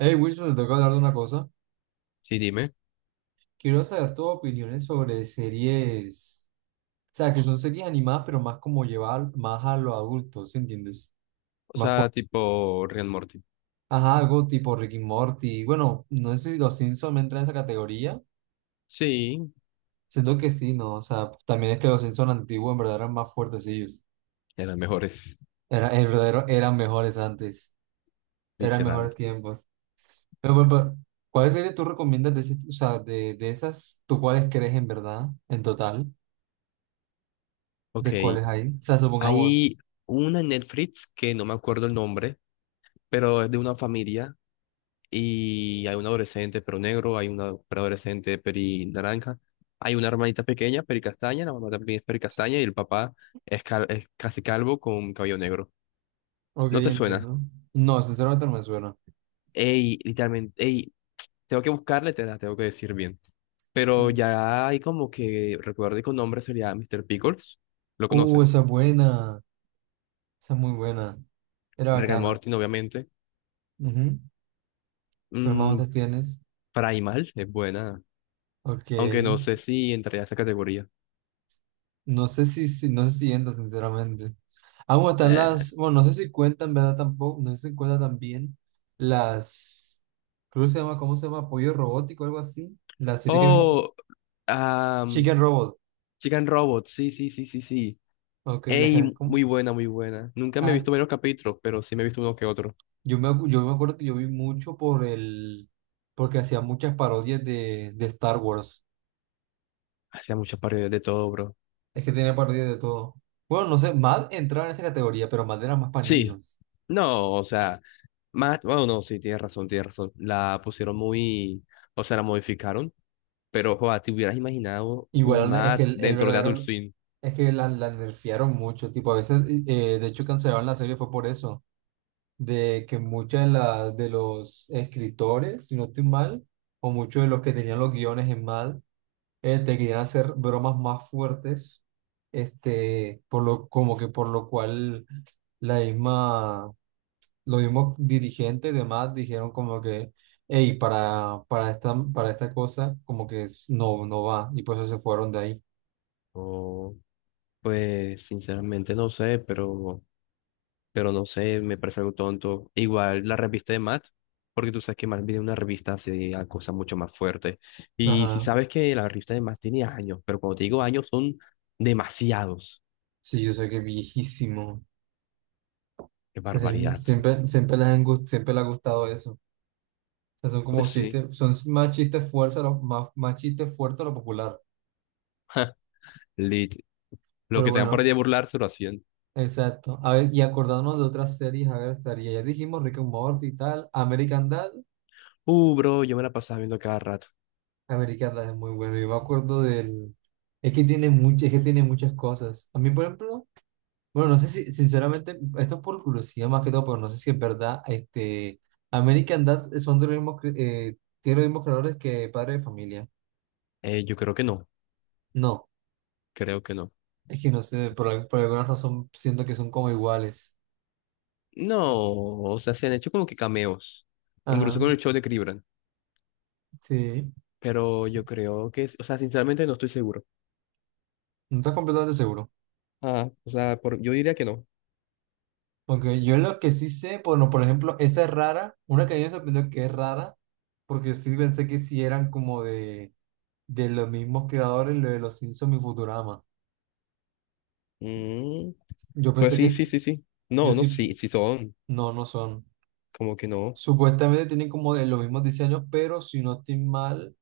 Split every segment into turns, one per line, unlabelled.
Hey Wilson, te tengo que hablar de una cosa.
Sí, dime.
Quiero saber tus opiniones sobre series, o sea, que son series animadas, pero más como llevar más a los adultos, ¿sí entiendes?
O
Más
sea,
fuerte.
tipo Rick and Morty.
Ajá, algo tipo Rick y Morty. Bueno, no sé si los Simpsons entran en esa categoría.
Sí,
Siento que sí, ¿no? O sea, también es que los Simpsons antiguos en verdad eran más fuertecillos.
eran mejores.
Era, en verdad eran mejores antes. Eran
Literal.
mejores tiempos. Pero, ¿cuáles series tú recomiendas de, o sea, de esas? ¿Tú cuáles crees en verdad, en total?
Ok,
¿De cuáles hay? O sea, supongamos.
hay una en Netflix que no me acuerdo el nombre, pero es de una familia y hay un adolescente pero negro, hay una adolescente peri naranja, hay una hermanita pequeña peri castaña, la mamá también es peri castaña y el papá es, es casi calvo con cabello negro.
Ok,
¿No te suena?
entiendo. No, sinceramente no me suena.
Ey, literalmente, ey, tengo que buscarle, te la tengo que decir bien. Pero ya hay como que, recuerdo con nombre sería Mr. Pickles, lo
Uh,
conoces.
esa es buena. Esa es muy buena. Era
Rick and
bacana.
Morty, obviamente.
Ujú. ¿Cuál más
Mm,
otras tienes?
Primal es buena,
Ok.
aunque no sé si entraría a esa categoría.
No sé no sé si entra, sinceramente. Ah, bueno están
Eh.
las. Bueno, no sé si cuentan, ¿verdad? Tampoco. No sé si cuentan también las. Creo que se llama, ¿cómo se llama? Pollo robótico o algo así. La serie que.
Oh, am,
Chicken Robot.
Chicken Robot, sí, sí, sí, sí, sí.
Ok, la que.
Ey,
¿Cómo?
muy buena, muy buena. Nunca me he visto varios capítulos, pero sí me he visto uno que otro.
Yo me, yo me acuerdo que yo vi mucho por el, porque hacía muchas parodias de Star Wars.
Hacía muchas parodias de todo, bro.
Es que tenía parodias de todo. Bueno, no sé, Mad entraba en esa categoría, pero Mad era más para
Sí,
niños.
no, o sea, más, bueno, no, sí, tienes razón, tienes razón. La pusieron muy, o sea, la modificaron. Pero, ¿te hubieras imaginado un
Igual es que
Matt
el
dentro de Adult
verdadero,
Swim?
es que la nerfearon mucho. Tipo, a veces, de hecho, cancelaron la serie fue por eso. De que muchas de, de los escritores, si no estoy mal, o muchos de los que tenían los guiones en Mad, te querían hacer bromas más fuertes, por lo, como que por lo cual la misma, los mismos dirigentes y demás dijeron como que, hey, para esta cosa, como que no, no va, y por eso se fueron de ahí.
O, pues, sinceramente no sé, pero no sé, me parece algo tonto. Igual la revista de Matt, porque tú sabes que Matt viene de una revista hace a cosas mucho más fuertes. Y si
Ajá,
sabes que la revista de Matt tiene años, pero cuando te digo años son demasiados.
sí, yo sé que es viejísimo.
¡Qué
O sea,
barbaridad!
siempre, siempre les han siempre les ha gustado eso. O sea, son como
Pues sí,
chistes, son más chistes fuertes, más, más chistes fuertes a lo popular.
lit. Lo
Pero
que tengan por ahí
bueno,
de burlarse lo hacían.
exacto. A ver, y acordándonos de otras series, a ver, estaría. Ya dijimos Rick and Morty y tal. American Dad.
Bro, yo me la pasaba viendo a cada rato.
American Dad es muy bueno. Yo me acuerdo del. Es que tiene mucho, es que tiene muchas cosas. A mí, por ejemplo, bueno, no sé si, sinceramente, esto es por curiosidad más que todo, pero no sé si es verdad. American Dad son de los mismos, tiene los mismos creadores que Padre de Familia.
Yo creo que no,
No,
creo que no.
es que no sé, por, por alguna razón siento que son como iguales.
No, o sea, se han hecho como que cameos, incluso
Ajá,
con el show de Cribran,
sí.
pero yo creo que, o sea, sinceramente no estoy seguro.
No estás completamente seguro.
Ah, o sea, por, yo diría que no.
Porque yo lo que sí sé, bueno, por ejemplo, esa es rara, una que a mí me sorprendió que es rara, porque yo sí pensé que sí eran como de los mismos creadores, lo de los Simpsons y Futurama.
Mm,
Yo
pues
pensé que,
sí, sí, sí, sí.
yo
No, no, sí,
sí,
sí son,
no, no son.
como que no.
Supuestamente tienen como de los mismos diseños, pero si no estoy mal,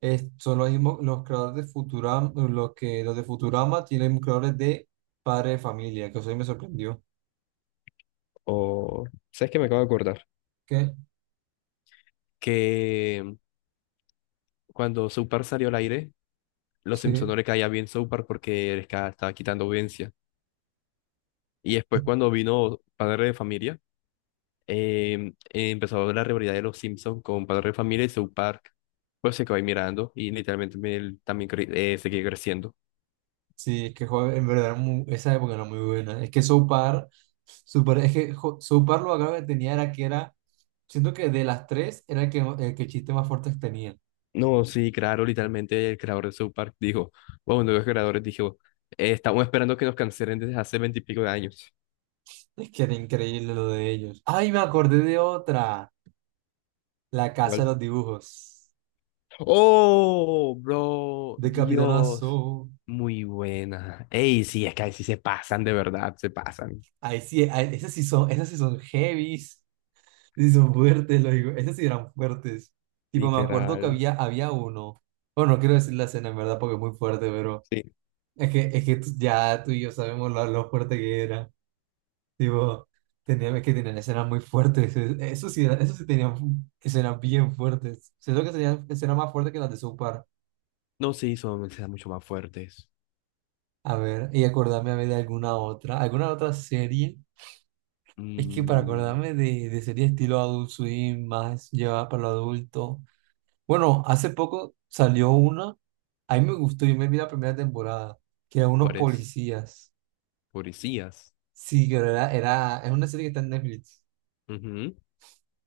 son los mismos, los creadores de Futurama, los que, los de Futurama tienen creadores de Padre de Familia, que eso sí me sorprendió.
O, ¿sabes qué me acabo de acordar?
¿Qué?
Que cuando Soupar salió al aire, los Simpson
Sí.
no le caía bien Soupar porque estaba quitando audiencia. Y después cuando vino Padre de Familia, empezó la rivalidad de los Simpsons con Padre de Familia y South Park. Pues se quedó ahí mirando y literalmente él también seguía creciendo.
Sí, es que joder, en verdad esa época era muy buena. Es que South Park, super, es que South Park lo bacano que tenía era que era, siento que de las tres era el que chiste más fuertes tenía.
No, sí, claro, literalmente el creador de South Park dijo, bueno, uno de los creadores dijo, estamos esperando que nos cancelen desde hace veintipico de años.
Es que era increíble lo de ellos. Ay, me acordé de otra, La Casa de
¿Cuál?
los Dibujos,
¡Oh, bro!
de
Dios.
Capitanazo.
Muy buena. Ey, sí, es que ahí sí se pasan, de verdad, se pasan.
Ahí sí, esas sí son heavies, sí son fuertes, lo digo, esas sí eran fuertes. Tipo, me acuerdo que
Literal.
había uno, bueno, no quiero decir la escena en verdad porque es muy fuerte, pero...
Sí.
Es que ya tú y yo sabemos lo fuerte que era. Tipo, tenían, es que tenían escenas muy fuertes. Eso sí, eso sí tenían escenas bien fuertes. Siento que tenían escenas más fuertes que las de South Park.
No, sí, son mensajes mucho más fuertes.
A ver, y acordarme a ver de alguna otra. ¿Alguna otra serie? Es que para
Mm,
acordarme de serie estilo Adult Swim, más llevada para lo adulto. Bueno, hace poco salió una. A mí me gustó, yo me vi la primera temporada, que era unos
¿Cuál es?
policías.
Policías.
Sí, que es una serie que está en Netflix.
Ujú.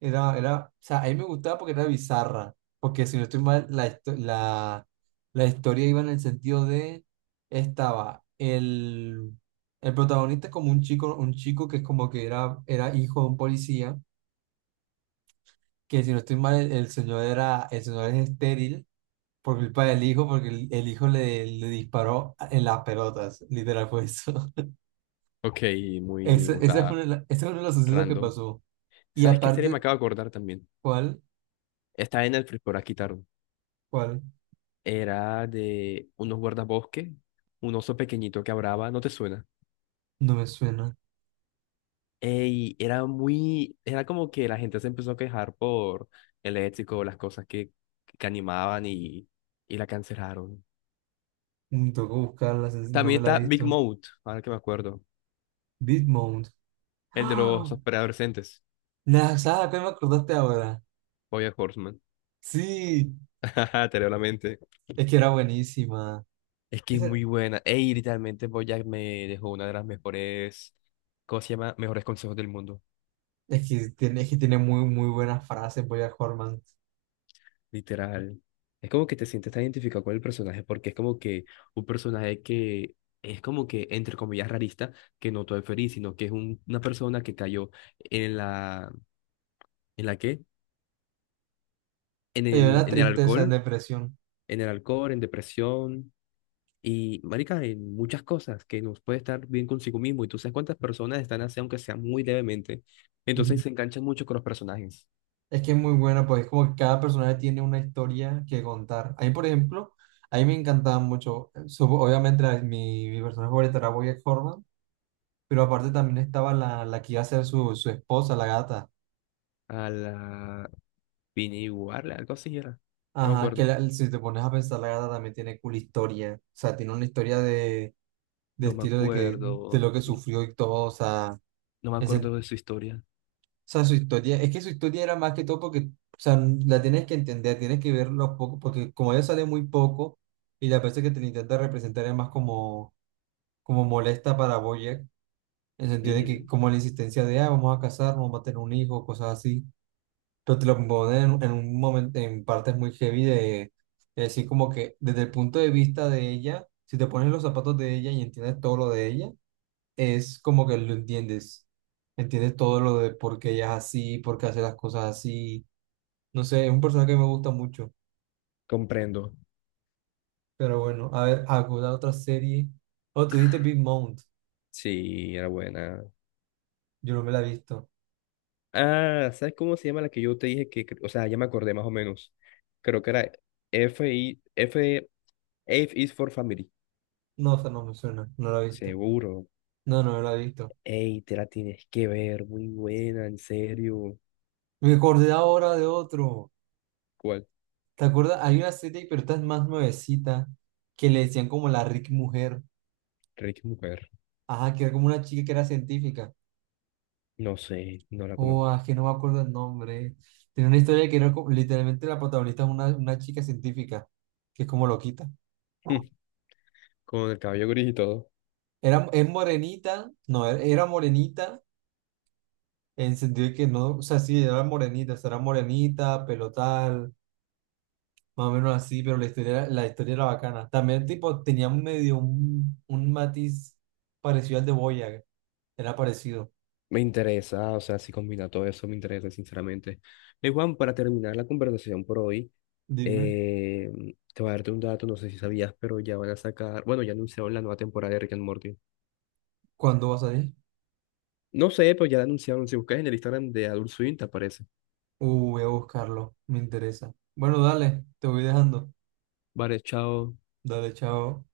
O sea, a mí me gustaba porque era bizarra, porque si no estoy mal, la historia iba en el sentido de, estaba el protagonista como un chico que es como que era hijo de un policía, que si no estoy mal, el señor era, el señor es estéril por culpa del hijo, porque el hijo le disparó en las pelotas, literal fue eso.
Ok, muy, o
Ese es uno
sea,
de ese es uno de los sucesos que
random.
pasó. Y
¿Sabes qué serie me
aparte,
acabo de acordar también?
¿cuál?
Está en Netflix, por aquí tarde.
¿Cuál?
Era de unos guardabosques, un oso pequeñito que hablaba, ¿no te suena?
No me suena.
Ey, era muy, era como que la gente se empezó a quejar por el ético, las cosas que animaban y la cancelaron.
Mm, tengo que buscarla, no
También
me la he
está Big
visto.
Mouth, ahora que me acuerdo,
Bitmount.
el de los
¡Ah!
preadolescentes,
La saga que me acordaste ahora.
Boya Horseman.
Sí,
Te leo la mente.
es que era buenísima.
Es que es
Ese-
muy buena. Ey, literalmente Bojack me dejó una de las mejores, ¿cómo se llama? Mejores consejos del mundo.
es, que tiene, es que tiene muy, muy buenas frases, Bojack Horseman.
Literal. Es como que te sientes tan identificado con el personaje porque es como que un personaje que es como que, entre comillas, rarista, que no todo es feliz, sino que es una persona que cayó en la, ¿en la qué?
Oye, la
En el
tristeza,
alcohol,
depresión.
en el alcohol, en depresión. Y, marica, en muchas cosas que nos puede estar bien consigo mismo. Y tú sabes cuántas personas están así, aunque sea muy levemente. Entonces
Ujú.
se enganchan mucho con los personajes.
Es que es muy buena, pues es como que cada personaje tiene una historia que contar. A mí, por ejemplo, a mí me encantaba mucho. Obviamente, mi personaje favorito era Bojack Horseman, pero aparte también estaba la que iba a ser su esposa, la gata.
A la Vinnie Warla, algo así era. No me
Ajá, que
acuerdo.
si te pones a pensar, la gata también tiene cool historia. O sea, tiene una historia de
No me
estilo de que de
acuerdo.
lo que sufrió y todo. O sea,
No me
o
acuerdo de su historia.
sea, su historia, es que su historia era más que todo porque, o sea, la tienes que entender, tienes que verlo poco, porque como ella sale muy poco y la persona que te la intenta representar es más como, como molesta para Boyer, en el sentido de que
Ujú.
como la insistencia de, ah, vamos a casar, vamos a tener un hijo, cosas así. Pero te lo componen en un momento, en partes muy heavy de, es decir, como que desde el punto de vista de ella, si te pones en los zapatos de ella y entiendes todo lo de ella, es como que lo entiendes, entiendes todo lo de por qué ella es así, por qué hace las cosas así, no sé, es un personaje que me gusta mucho,
Comprendo.
pero bueno, a ver, alguna otra serie, oh, tú dijiste Big Mount,
Sí, era buena.
yo no me la he visto,
Ah, ¿sabes cómo se llama la que yo te dije que, o sea, ya me acordé más o menos. Creo que era F, I, F, F is for Family.
no, o sea, no me suena, no la he visto,
Seguro.
no me la he visto,
Ey, te la tienes que ver, muy buena, en serio.
me acordé ahora de otro.
¿Cuál?
¿Te acuerdas? Hay una serie, pero esta es más nuevecita, que le decían como la Rick Mujer.
Ricky Mujer.
Ajá, que era como una chica que era científica.
No sé, no la
Oh,
conozco.
ah, que no me acuerdo el nombre. Tenía una historia que era como- literalmente la protagonista es una chica científica, que es como loquita.
Con el cabello gris y todo.
Es morenita, no, era morenita, en el sentido de que no, o sea, sí, era morenita, o sea, era morenita, pelo tal, más o menos así, pero la historia, la historia era bacana. También, tipo, tenía medio un matiz parecido al de Boyac, era parecido.
Me interesa, o sea, si combina todo eso, me interesa, sinceramente. Ey, Juan, para terminar la conversación por hoy,
Dime,
eh, te voy a darte un dato, no sé si sabías, pero ya van a sacar, bueno, ya anunciaron la nueva temporada de Rick and Morty.
¿cuándo vas a ir?
No sé, pero ya la anunciaron, si buscas en el Instagram de Adult Swim, te aparece.
Voy a buscarlo, me interesa. Bueno, dale, te voy dejando.
Vale, chao.
Dale, chao.